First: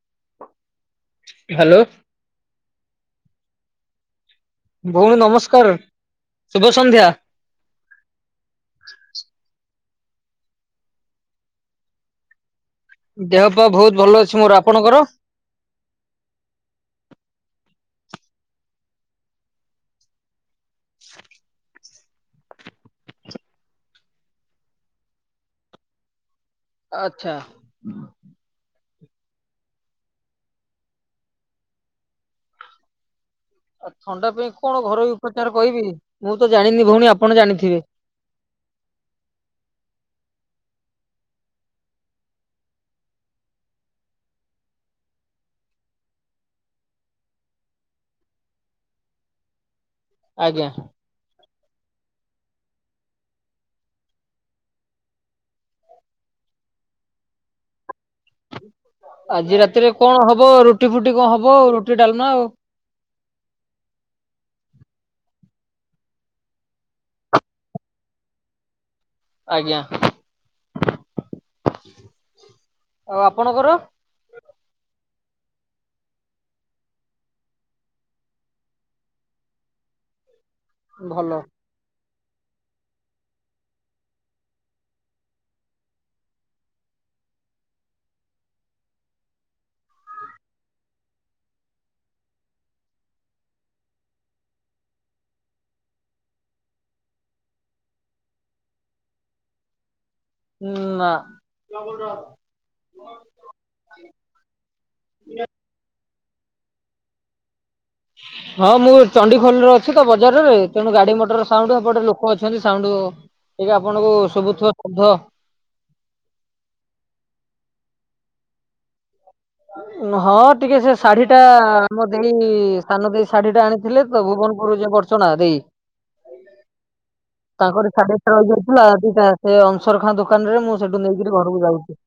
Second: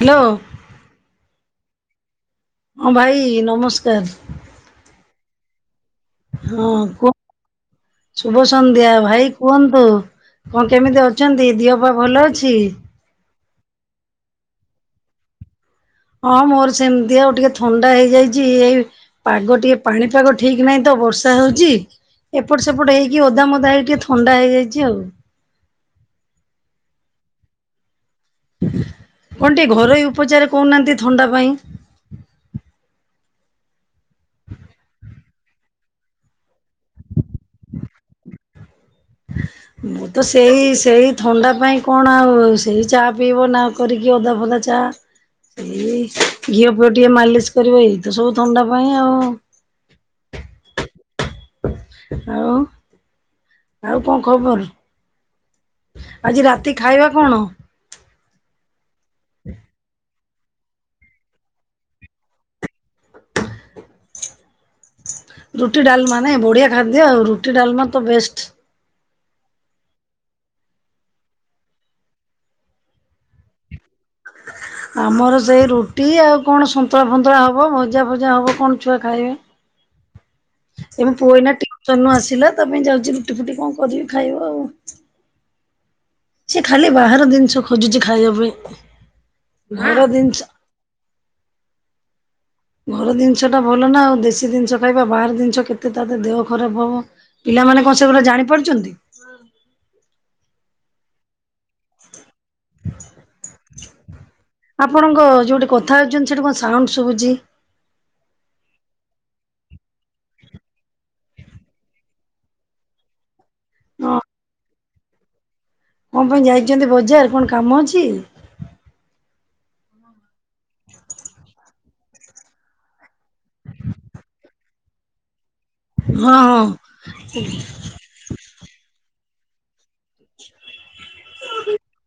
Hello. Hello. ହଁ ଭାଇ ନମସ୍କାର। ଭଉଣୀ ନମସ୍କାର। ଶୁଭ ହଁ ସନ୍ଧ୍ୟା କୁହ ଶୁଭ ସନ୍ଧ୍ୟା ଭାଇ କୁହନ୍ତୁ। କଣ କେମିତି ଅଛନ୍ତି, ଦିହ ପା ଭଲ ଅଛି? ଦେହ ପା ବହୁତ୍ ଭଲ ଅଛି ମୋର। ଆପଣଙ୍କର? ହଁ ମୋର ସେମତି ଆଉ ଟିକେ ଥଣ୍ଡା ହେଇଯାଇଚି ଏଇ ପାଗ ଟିକେ ପାଣିପାଗ ଠିକ ନାହିଁ ତ। ବର୍ଷା ହଉଚି। ଏପଟ ସେପଟ ହେଇକି ଓଦା ମୋଦା ହେଇକି ଟିକେ ଥଣ୍ଡା ହେଇଯାଇଛି ଆଉ। ଆଚ୍ଛା। କଣ ଟିକେ ଘରୋଇ ଉପଚାର କହୁନାହାନ୍ତି ଥଣ୍ଡା ପାଇଁ? ଆଉ ଥଣ୍ଡା ପାଇଁ କଣ ଘରୋଇ ଉପଚାର କହିବି? ମୁଁ ତ ଜାଣିନି ଭଉଣୀ ଆପଣ ଜାଣିଥିବେ। ମୁଁ ତ ସେଇ ସେଇ ଥଣ୍ଡା ପାଇଁ କଣ ଆଉ ସେଇ ଚା ପିଇବ ନା କରିକି। ଅଦା ଫଦା ଚା ଚା ସେଇ ଘିଅ ଫିଅ ଟିକେ ମାଲିସ୍ କରିବ ଏଇତ ସବୁ ଥଣ୍ଡା ପାଇଁ ଆଉ। ଆଜ୍ଞା। ଆଉ, ଆଉ କଣ ଖବର? ଆଜି ରାତି ଖାଇବା କଣ? [unintelligible] ଆଜି ରାତିରେ କଣ ହବ, ରୁଟି ଫୁଟି କଣ ହବ ଆଉ, ରୁଟି ଡାଲମା ଆଉ। ରୁଟି ଡାଲମା ନାଇ ବଢିଆ ଖାଦ୍ୟ ଆଉ। ରୁଟି ଡାଲମା ତ ବେଷ୍ଟ୍। ଆଜ୍ଞା। ଆଉ ଆପଣଙ୍କର? ଆମର ସେଇ ରୁଟି ଆଉ କଣ ସନ୍ତୁଳା ଫନ୍ତୁଳା ହବ। ଭଜା ଫଜା ହବ କଣ ଛୁଆ ଖାଇବେ। ସେ ମୋ ଭଲ ପୁଅ ଏଇନା ଟିଉସନ୍ ରୁ ଆସିଲା ତା ପାଇଁ ଯାଉଛି ରୁଟି ଫୁଟି କଣ କରିବି ଖାଇବ ଆଉ। ସିଏ ଖାଲି ବାହାର ଦିନିଷ ଖୋଜୁଚି ଖାଇବା ପାଇଁ। ଘର ଦିନିଷ ଘର ଦିନିଷ ଟା ଭଲ ନା ଆଉ ଦେଶୀ ଦିନିଷ ଖାଇବା ବାହାର ଦିନିଷ କେତେ ତା ଦେହ ଖରାପ ହବ। ପିଲାମାନେ [inaudible] କଣ ସେଗୁଡା ଜାଣି ପାରୁଛନ୍ତି। ହୁଁ, ନା। ଆପଣଙ୍କ ଯୋଉଠି କଥା ହଉଛନ୍ତି ସେଠି କଣ ସାଉଣ୍ଡ୍ ଶୁଭୁଛି? ହଁ ମୁଁ ଚଣ୍ଡିଖୋଲର ଅଛି ତ ବଜାରରେ ତେଣୁ ଗାଡି ମଟର ସାଉଣ୍ଡ୍। ଏପଟେ ଲୋକ ଅଛନ୍ତି ସାଉଣ୍ଡ୍। ଏବେ ହଁ ଆପଣଙ୍କୁ ସବୁଥୁବ ଶବ୍ଧ। କଣ ପାଇଁ ଯାଇଛନ୍ତି ବଜାର କଣ କାମ ଅଛି? ହଁ ଟିକେ ସେ ଶାଢୀ ଟା ଆମ ଦେଇ ସାନ ଦେଇ ଶାଢୀ ଟା ଆଣିଥିଲେ ତ ଭୁବନପୁରରୁ ଯୋଉ ବରଛଣ୍ଡା ଦେଇ। ହଁ, ହଁ। ଥିଲା ଦିଟା ସେ ଅଂସର ଖାଁ ଦୋକାନ ରେ ମୁଁ ସେଠୁ ନେଇକିରି ଘରକୁ ଯାଉଛି।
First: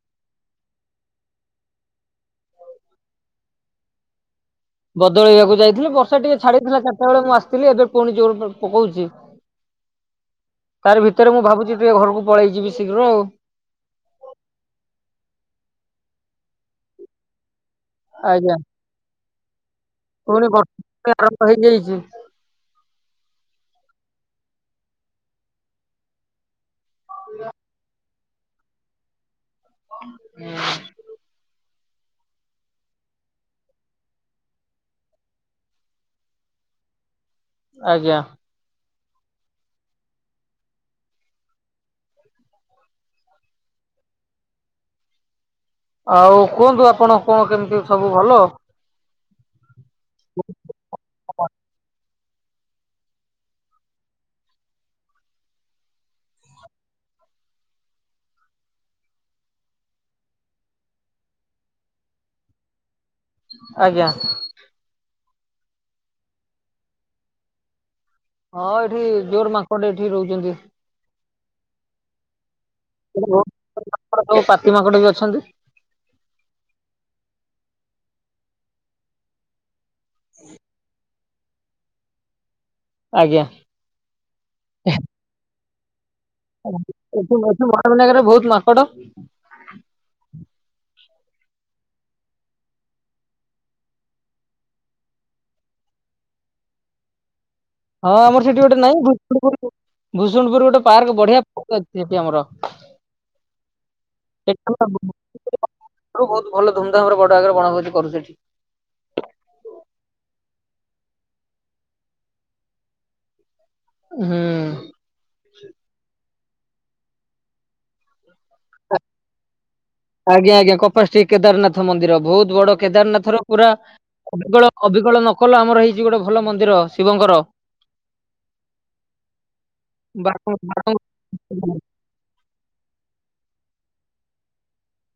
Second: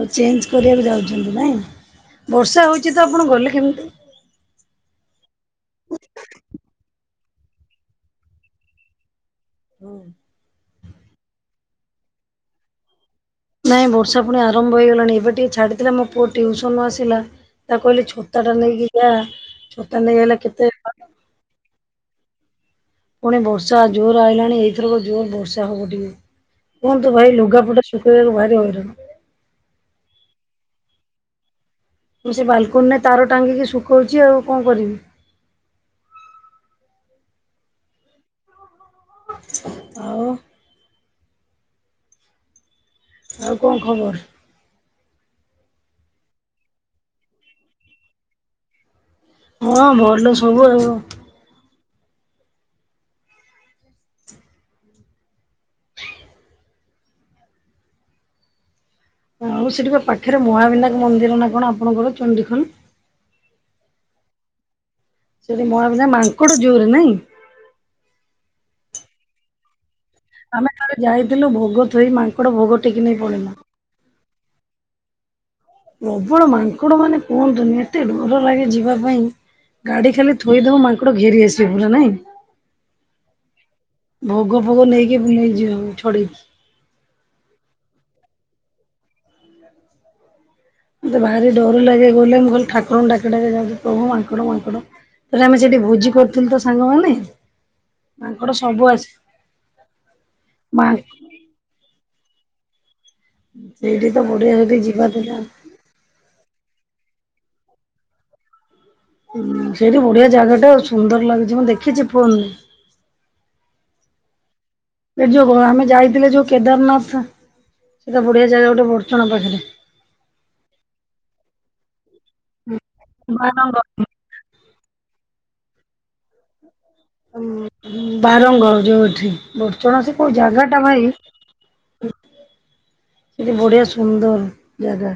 ଆଉ ଚେଞ୍ଜ୍ କରିବାକୁ ଯାଉଛନ୍ତି ନାଇଁ? ବର୍ଷା ହଉଛି ତ ଆପଣ ଗଲେ କେମିତି? ବଦଳେଇବାକୁ ଯାଇଥିଲି ବର୍ଷା ଟିକେ ଛାଡିଥିଲା ସେତେ ବେଳେ ମୁଁ ଆସିଥିଲି। ଏବେ ପୁଣି ଜୋର ଫେର ପକଉଛି। ହଁ। ତାରି ଭିତରେ ମୁଁ ଭାବୁଚି ଟିକେ ଘରକୁ ପଳେଇ ଯିବି ଶୀଘ୍ର। ନାଇଁ ବର୍ଷା ପୁଣି ଆରମ୍ଭ ହେଇଗଲାଣି। ଏବେ ଟିକେ ଛାଡିଥିଲା ମୋ ପୁଅ ଟିଉସନ୍ ରୁ ଆସିଲା। ତାକୁ କହିଲେ ଛତା ଆଜ୍ଞା ଟା ନେଇକି ଯା। ଛତା ନେଇ ଆଇଲା ପୁଣି କେତେ ବର୍ଷା ଆରମ୍ଭ ହେଇଯାଇଚି। ପୁଣି ବର୍ଷା ଜୋର ଆଇଲାଣି ଏଇଥରକ ଜୋର ବର୍ଷା ହବ ଟିକେ। କୁହନ୍ତୁ ଭାଇ ଲୁଗାପୁଟା ଶୁଖେଇବାକୁ ଭାରି ହଇରାଣ। ହୁଁ। ମୁଁ ସେ ବାଲକୁନିରେ ତାର ଟାଙ୍ଗିକି ଶୁଖଉଛି। ଆଉ କଣ କରିବି? ଆଜ୍ଞା। ଆଉ। ଆଉ କଣ ଖବର? ଆଉ କୁହନ୍ତୁ ଆପଣ କଣ କେମିତି ସବୁ ଭଲ? ହଁ ଭଲ ସବୁ ଆଉ। ଆଉ ସେଠିପା ପାଖରେ ମହାବିନାୟକ ମନ୍ଦିର ନା କଣ ଆପଣଙ୍କର ଚଣ୍ଡିଖୋଲ? ଆଜ୍ଞା। ସେଠି ମହା ବିନାୟମାଙ୍କଡ ଜୋରେ ନାଇଁ? ହଁ ଏଇଠି ଜୋର ମାଙ୍କଡ ଏଠ ଆମେ ଥରେ ଯାଇଥିଲୁ ଭୋଗ ଥୋଇ ମାଙ୍କଡ ଭୋଗ ଟେକି ନେଇ ପଳେଇଲା। ବୋହୁତ ପାତି ମାଙ୍କଡ ବି ଅଛନ୍ତି। ପ୍ରବଳ ମାଙ୍କଡ ମାନେ କୁହନ୍ତୁନି ଏତେ ଭଲ ଲାଗେ ଯିବା ପାଇଁ। ଗାଡି ଖାଲି ଥୋଇଦବୁ ମାଙ୍କଡ ଘେରି ଆସିବେ, ପୁରା ନାଇଁ। ଆଜ୍ଞା। ଭୋଗ ଫୋଗ ନେଇକି- ନେଇଯିବେ ଛଡେଇକି। ଏଠ ଏଠ ମହାମନାଗରରେ ବହୁତ ମାକଡ ମତେ ଭାରି ଡର ଲାଗେ ଗଲେ ମୁଁ ଖାଲି ଠାକୁରଙ୍କୁ ଡାକି ଡାକି ଯାଉଛି ପ୍ରଭୁ ମାଙ୍କଡ଼ ମାଙ୍କଡ଼। ତାଲେ ଆମେ ସେଠି ଭୋଜି କରୁଥିଲୁ ତ ସାଙ୍ଗମାନେ। ହଁ ଆମର ମାଙ୍କଡ ସେଠି ଗୋଟେ ସବୁ ନାଇଁ ଆସି ଭୁୁର ଭୁସୁଣ୍ଡୁପୁର ଗୋଟେ ମା ପାର୍କ ବଢିଆ ପାର୍କ ଅଛି। ସେଠି ଆମର। ସେଇଠି ତ ବଢିଆ ସେଠି ଯିବା ଥିଲା। ତୁମ ତ ଆମର ବଡ ଆଗରେ ବଣଭୋଜି କରୁ ସେଠି ହ ସେଇଠି ବଢିଆ ଜାଗା ଟା ଆଉ ସୁନ୍ଦର ଲାଗୁଛି ମୁଁ ଦେଖିଛି ଫୁନନେ ହୁଁ। ସେ ଯୋଉ ଆମେ ଯାଇଥିଲେ ଯୋଉ କେଦାରନାଥ ସେଟା ବଢିଆ ଜାଗା ଗୋଟେ ବର୍ଚଣା ପାଖରେ। ଆଜ୍ଞା ଆଜ୍ଞା କପାଷ୍ଟିକ୍ କେଦାରନାଥ ମନ୍ଦିର ବହୁତ ବଡ କେଦାରନାଥ ର ପୁରା ଅଳ ଅବିକଳ ନ କଲ ଆମର ହେଇ ବାରଙ୍ଗ ଯୋଉଠି ବର୍ଚଣା ସେ କୋଉ ଜାଗା ଟା ଭାଇ ହୁଁ। ସେଠି ବଢିଆ ସୁନ୍ଦର ଜାଗା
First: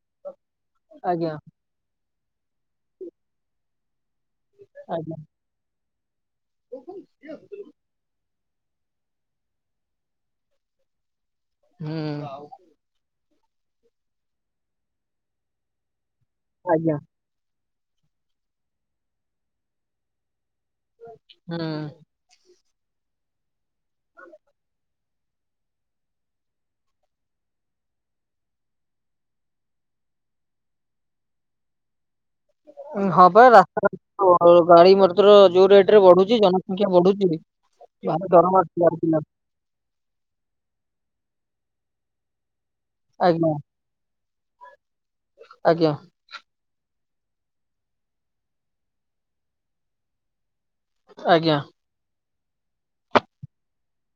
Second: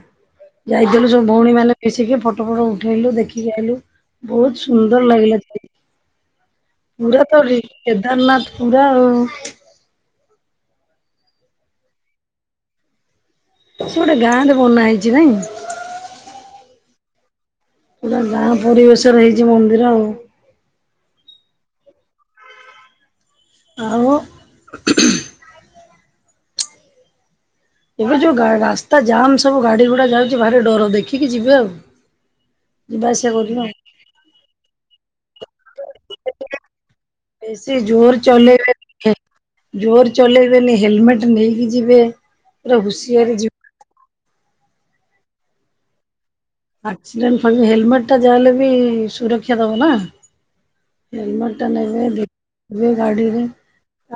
ଯାଇଥିଲୁ ସବୁ ଆଜ୍ଞା ଭଉଣୀ ମାନେ ମିଶିକି ଫଟ ଫଟ ଫଟ ଉଠେଇଲୁ ଦେଖିକି ଆଇଲୁ ବହୁତ ସୁନ୍ଦର ଆଜ୍ଞା ଲାଗିଲା ପୁରା ତ ରି କେଦାରନାଥ ପୁରା ଆଉ। ହୁଁ ଆଉ। ସେ ଗୋଟେ ଗାଁରେ ବନା ହେଇଛି ନାଇଁ? ଆଜ୍ଞା। ପୁରା ଗାଁର ପରିବେଶରେ ହେଇଛି ମନ୍ଦିର ଆଉ। ହ। ଆଉ [unintelligible] ଏବେ ଯୋଉ ଗା-ରାସ୍ତା ଜାମ୍ ସବୁ ଗାଡି ଘୋଡା ଯାଉଛି ଭାରି ଡର ଦେଖିକି ଯିବେ ଆଉ। ଯିବା ହଁ ଆସିବା ବା କରିବା ଆଉ ରାସ୍ତା ଗାଡି ମଟର ଯୋଉ ରେଟ ରେ ବଢୁଛି ଜ ସେ ଜୋର ମାଡୁଛି ଚଲେଇବେ ଆଜ୍ଞା ଜୋର ଚଲେଇବେନି ହେଲମେଟ ନେଇ କି ଯିବେ ପୁରା ହୁସିଆରେ ଯିବେ। ଆଜ୍ଞା। ଆକ୍ସିଡେଣ୍ଟ ହେଲମେଟ ଟା ଯାଲେ ବି ସୁରକ୍ଷା ଦେବ ନା। ଆଜ୍ଞା। ହେଲମେଟା ନେବେ ଦେ ଗାଡିରେ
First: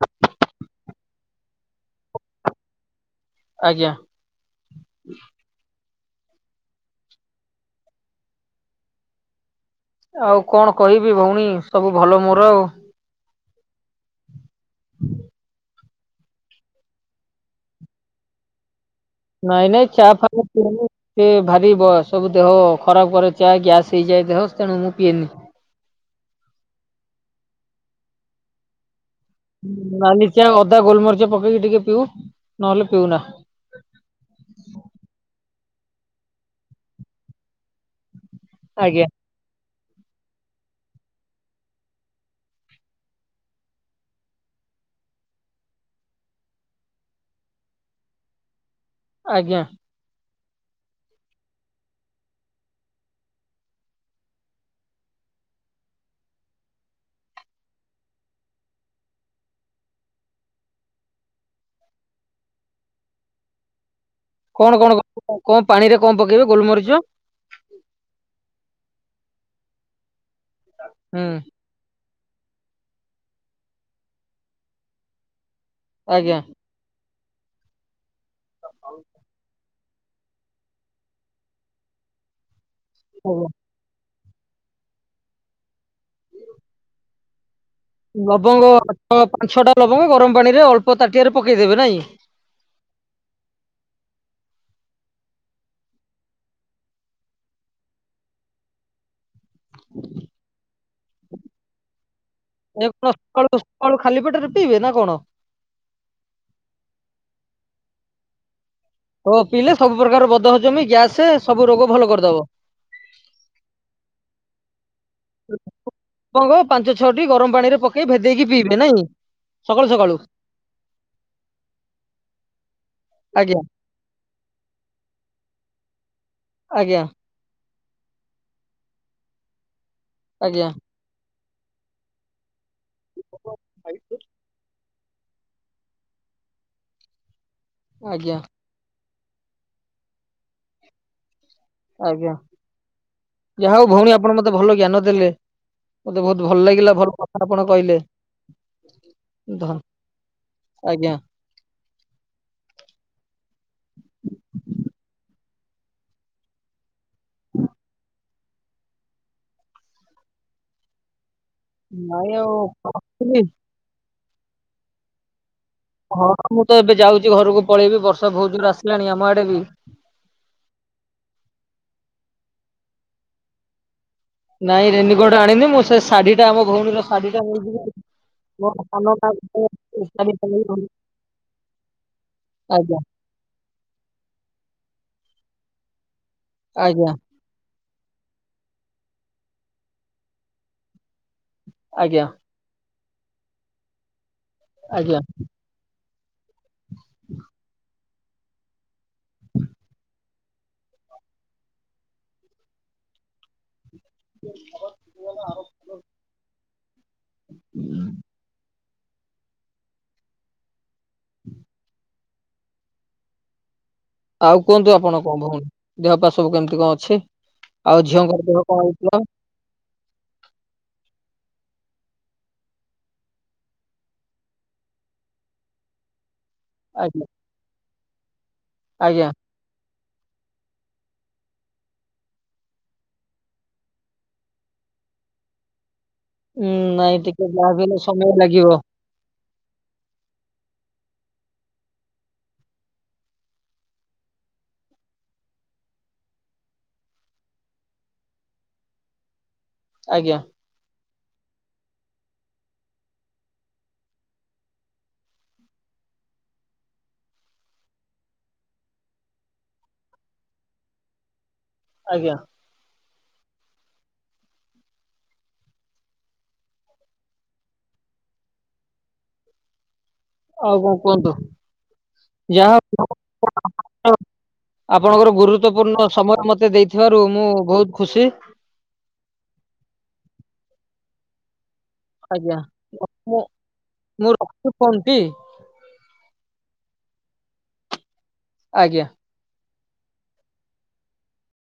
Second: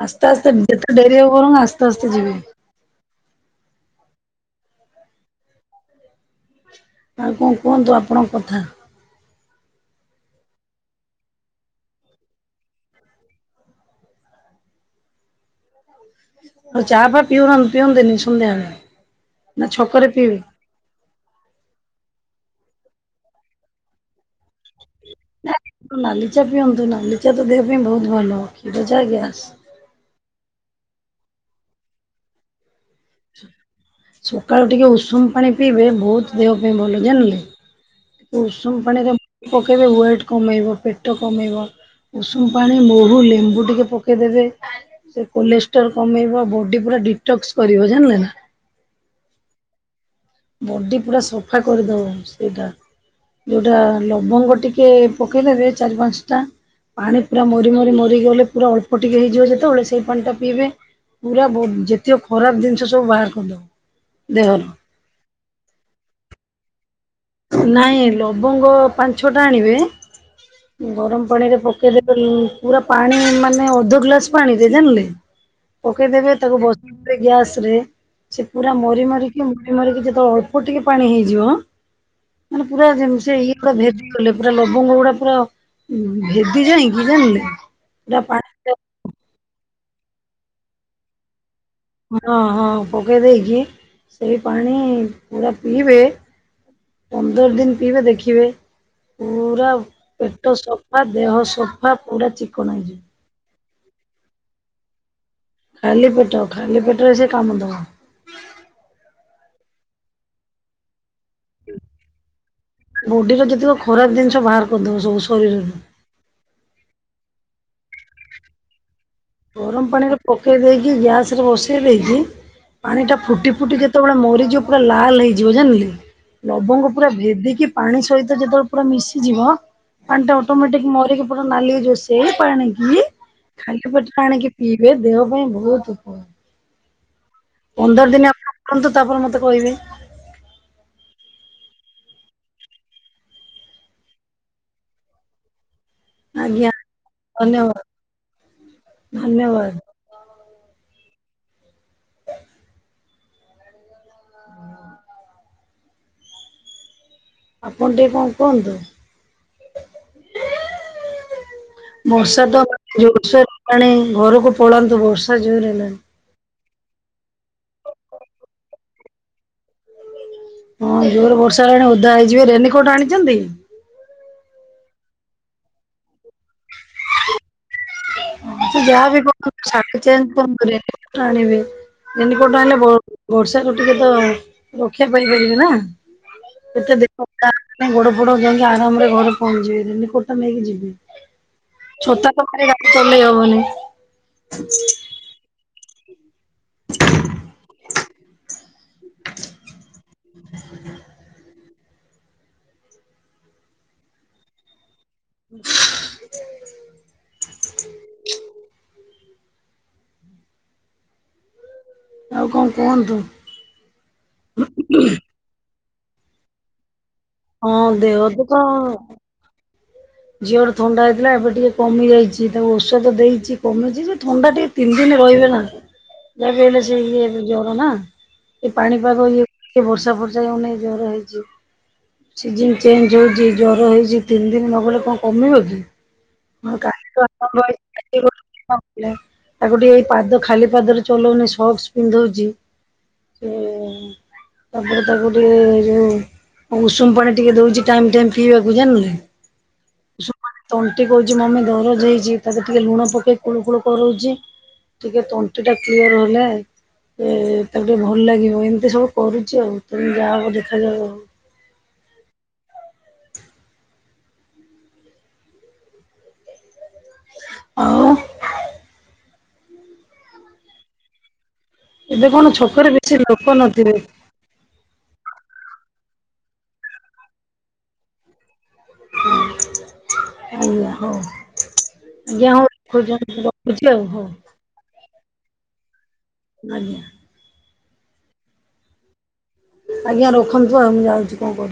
ଆସ୍ତେ ଆସ୍ତେ ଯେତେ ଡେରି ହଉ ବରମ ଆସ୍ତେ ଆସ୍ତେ ଯିବେ। ଆଜ୍ଞା। ଆଉ କଣ କୁହନ୍ତୁ ଆପଣଙ୍କ କଥା? ଆଉ କଣ କହିବି ଭଉଣୀ ସବୁ ଭଲ ମୋର ଆଉ। ହୁଁ [unintelligible] ଚା ଫା ପିଉନାହାନ୍ତି-ପିଅନ୍ତିନି ସନ୍ଧ୍ୟାବେଳେ। ନା ନାଇଁ ନାଇଁ ଚା ଛକରେ ଫା ପିଇବେ? ମୁ ପିଭନିସେ ଭାରି ବ ସବୁ ଦେହ ଖରାପ କରେ ଚା ଗ୍ୟାସ୍ ହେଇଯାଏ ଦେହ ତେଣୁ ମୁଁ ପିଏନି ନାଲିଚା ପିଅନ୍ତୁ ନାଲିଚା ତ ଦେହ ପାଇଁ ବହୁତ ଭଲ କ୍ଷୀରଚା ଗ୍ୟା ନାଲି ଚା ଅଦା ଗୋଲମରିଚ ପକେଇକି ଟିକେ ପିଉ ନହେଲେ ପିଉନା ସକାଳୁ ଟିକେ ଉଷୁମ ପାଣି ପିଇବେ ବହୁତ ଦେହ ପାଇଁ ଭଲ ଜାଣିଲେ। ଟିକେ ଉଷୁମ ଆଜ୍ଞା ପାଣିରେ ପକେଇବେ ୱେଟ କମେଇବ ପେଟ କମେଇବ। ଉଷୁମ ପାଣି ମହୁ ଲେମ୍ବୁ ଟିକେ ପକେଇଦେବେ, ସେ କୋଲେଷ୍ଟ୍ରୋର କମେଇବ ବଡି ପୁରା ଦିଟକ୍ସ କରିବ ଜାଣିଲେ ନା। ଆଜ୍ଞା। ବଡି ପୁରା ସଫା କରିଦବ ସେଇଟା। ଯୋଉଟା ଲବଙ୍ଗ ଟିକେ ପକେଇଦେବେ ଚାରି ପାଞ୍ଚଟା। ପାଣି ପୁରା ମରି ମରି ମରିି ଗଲେ, ପୁରା ଅଳ୍ପ ଟିକେ ହେଇଯିବ ଯେତେବେଳେ ସେଇ ପାଣି ଟା ପିଇବେ। ପୁରା ବ ଯେତୀକ ଖରାପ ଜିନିଷ ସବୁ ବାହାର କରିଦବ। କଣ ଦେହର କଣ କ ପାଣି ରେ କଣ ପକେଇବେ ଗୋଲମରିଚ ନାଇଁ ଲବଙ୍ଗ ପାଞ୍ଚ ଛ ଟା ଆଣିବେ ହୁଁ ଗରମ ପାଣିରେ ପକେଇଦେ ପୁରା ପାଣି ମାନେ ଅଧ ଗ୍ଲାସ ପାଣି ରେ ଜାଣିଲେ ପକେଇଦେବେ ଆଜ୍ଞା ତାକୁ ବସ୍ ରେ ଗ୍ୟାସ ରେ ସେ ପୁରା ମରି ମରି କି ରି କି ଯେତେଳେ ଅଳ୍ପ ଟିକେ ପାଣି ହେଇଯିବ ମାନେ ପୁରା ଯେମି ସେ ଆଜ୍ଞା। ଇଏ ପୁରା ଭେ ଦି ପୁରା ଲବଙ୍ଗ ଗୁଡା ପୁରା ଭେଦି ଯାଇକି ଜାଣିଲେ ପୁରା ଲବଙ୍ଗ ପାଣି ଠ ପାଞ୍ଚଛ ଟା ଲବଙ୍ଗ ଗରମ ପାଣି ରେ ଅଳ୍ପ ତାଟିଆରେ ପ ହଁ ହଁ ପକେଇ ଦେଇକି ସେଇ ପାଣି ଣି ପୁରା ପିଇବେ ପନ୍ଦର ଦିନ ପିଇବେ ଦେଖିବେ। ପୁରା ପେଟ ସଫା ଦେହ ସଫା ପୁରା ଚିକଣ ହେଇଯିବ। କଳୁ ଖାଲି ପେଟରେ ପିଇବେ ନା କଣ? ଖାଲି ପେଟ ଖାଲି ପେଟରେ ସେ କାମ ଦବ। ହ ପିଇଲେ ସବୁ ପ୍ରକାର ବଦ ହଜମି ଗ୍ୟାସ ସବୁ ରୋଗ ଭଲ କରିଦବ। ବୋଡିର ଯେତିକ ଖରାପ ଜିନିଷ ବାହାର କରିଦଉ ଲବଙ୍ଗ ପାଞ୍ଚ ଛଅଟି ଗରମ ପାଣି ରେ ପକେଇ ଭେଦେଇକି ପିଇବେ ନାଇଁ। ସକାଳୁ ଗରମ ସକାଳୁ ପାଣିରେ ପକେଇ ଦେଇକି ଗ୍ୟାସ ରେ ବସେଇ ଦେଇକି ପାଣି ଟା ଫୁଟି ଆଜ୍ଞା ଫୁଟି ଯେତେବେଳେ ମରିଯିବ ପୁରା ଲାଲ ହେଇଯିବ ଜାଣିଲେ। ଲବଙ୍ଗ ଆଜ୍ଞା ପୁରା ଭେଦିକି ପାଣି ସହିତ ଯେତେବେଳେ ପୁରା ମିଶିଯିବ, ପାଣି ଟା ଆଜ୍ଞା ଅଟୋମେଟିକ ମରି ନାଲି ହେଇଯିବ ସେଇ ପାଣିକି ଖାଲି ପେ ଛାଣିକି ପିଇବେ ଦେହ ପାଇଁ ବହୁତ ଉପକାର। ପନ୍ଦର ଦିନ ଆଜ୍ଞା ଆପଣ କରନ୍ତୁ ତାପରେ ମତେ କହିବେ। ଆଜ୍ଞା। ଯାହା ହଉ ଭଉଣୀ ଆପଣ ମତେ ଭଲ ଜ୍ଞାନ ଦେଲେ। ମତେ ବହୁତ ଭଲ ଆଜ୍ଞା। ଲାଗିଲା ଭଲ କଥା ଆପଣ ଧନ୍ୟବାଦ କହିଲେ ଧନ୍ୟବାଦ ଧ ଆଜ୍ଞା। ଆପଣ ଟିକେ କଣ କୁହନ୍ତୁ? ନାଇଁ ବର୍ଷା ଆଉ ତ ଜୋସୋରେ ହେଲାଣି ଘରକୁ ପଳାନ୍ତୁ, ବର୍ଷା ଜୋରେ ହଁ ମୁଁ ତ ଏବେ ଯାଉଛି ଘରକୁ ପଳେଇବି ବର୍ଷା ବହୁତ ଜୋର ଆସିଲାଣି ଆମ ଆଡେ ବି। ହଁ ଜୋର ବର୍ଷା ହେଲାଣି ଓଦା ହେଇଯିବେ ରେନିକୋଟ ଆଣିଛନ୍ତି। ନାଇଁ ରେନିକୋଟ ଆଣିନି ମୁଁ ସେ ଶାଢୀ ଟା ଆମ ଭଉଣୀର ଶାଢୀଟା ନେଇଯିବି। ଯାହାବି କଣ କର ଚେଞ୍ କଣ କରିବ ଆଣିବି। ରେନିକୋଟ ଆଣିଲେ ବ ଆଜ୍ଞା ବର୍ଷା ରୁ ଟିକେ ତ ର କ୍ଷା ପାଇପାରିବେ ନା ଏତେ ଆଜ୍ଞା ଦେଖ ନ ଗୋଡ ଫୋଡ ଯାଇ ଆରାମରେ ଘରେ ପହଞ୍ଚିବଯିବେ ରେନିକୋଟା ନେଇକି ଯିବେ। ଆଜ୍ଞା ଛତା ତ ଗାଡି ଚଲେଇ ହବନି। ଆଜ୍ଞା। [inaudible] [inaudible] [inaudible] [unintelligible] ହଁ, ହୁଁ ଆଉ କଣ କୁହନ୍ତୁ? ଆଉ କୁହନ୍ତୁ ଆପଣ କଣ ଭଉଣୀ, ଦେହ ପା ସବୁ କେମିତି କଣ ଅଛି? ହଁ ଆଉ ତ ଝିଅଙ୍କର ଦେହ କଣ ତ ହେଇଥିଲା? ଝିଅର ଥଣ୍ଡା ହେଇଥିଲା ଏବେ ଟିକେ କମିଯାଇଚି, ତାକୁ ଔଷଧ ଦେଇଚି କମିଚି ଯେ ଥଣ୍ଡା ଟିକେ ତିନି ଦିନି ରହିବେ ନା, ଯାହାବି ହେଲେ ସେ ଇଏ ଆଜ୍ଞା ଜର ନା, ସେ ଆଜ୍ଞା ପାଣିପାଗ ଇଏକୁ ଟିକେ ବର୍ଷା ବର୍ଷା ଫର୍ଷା ଇଏକୁ ନେଇ ଜର ହେଇଚି, ସିଜିନ୍ ଚେଞ୍ଜ ହଉଛି ଜର ହେଇଚି ତିନି ଦିନି ନଗଲେ କଣ କଣ କମିବ କି? ଉଁ ନାଇଁ ଟିକେ ଯାହା ବି ହେଲେ ସମୟ ଲାଗିବ। ତାକୁ ଏଇ ପାଦ ଖାଲି ପାଦରେ ଚଲଉନି ସକ୍ସ ପିନ୍ଧଉଛି ସେ ତାପରେ ତାକୁ ଟିକେ ଯୋଉ ଉଷୁମ ପାଣି ଟିକେ ଦଉଚି ଟାଇମ୍ ଟାଇଏମ୍ ପିଇବାକୁ ଜାଣିଲେ? ଆଜ୍ଞା। ତଣ୍ଟି କହୁଚି ମମି ଦରଜ ହେଇଛି, ତାକୁ ଟିକେ ଲୁଣ ପକେଇ କୁଳୁ କୁଳୁ କରଉଚି। ଟିକେ ତଣ୍ଟିଟା କ୍ଲିୟର ହେଲେ ଏ ତାକୁ ଟିକେ ଭଲ ଲାଗିବ ଏମତି ସବୁ କରୁଚି ଆଉ। ତେଣୁ ଯାହା ହବ ଦେଖାଯିବ ଆଉ। ଆଜ୍ଞା। ଆଉ ଆଉ କଣ କୁହନ୍ତୁ? ଏବେ କଣ ଯାହା ଛକରେ ବେଶୀ ଲୋକ ନଥିବେ? ହଉ ଆପଣଙ୍କର ଗୁରୁତ୍ୱପୂର୍ଣ୍ଣ ସମୟ ମତେ ଦେଇଥିବାରୁ ମୁଁ ବହୁତ ଖୁସି। ହଉ ଆଜ୍ଞା ହଉ। ଆଜ୍ଞା, ଆଜ୍ଞା। ହଉ ମୁଁ ରଖୁଚି ରଖୁଛି ଆଉ ହଉ। ମୁଁ ରଖୁଛି ଫୋନଟି ଆଜ୍ଞା। ଆଜ୍ଞା। ଆଜ୍ଞା ରଖନ୍ତୁ ଆଉ। ମୁଁ ଯାଉଛି କଣ କରି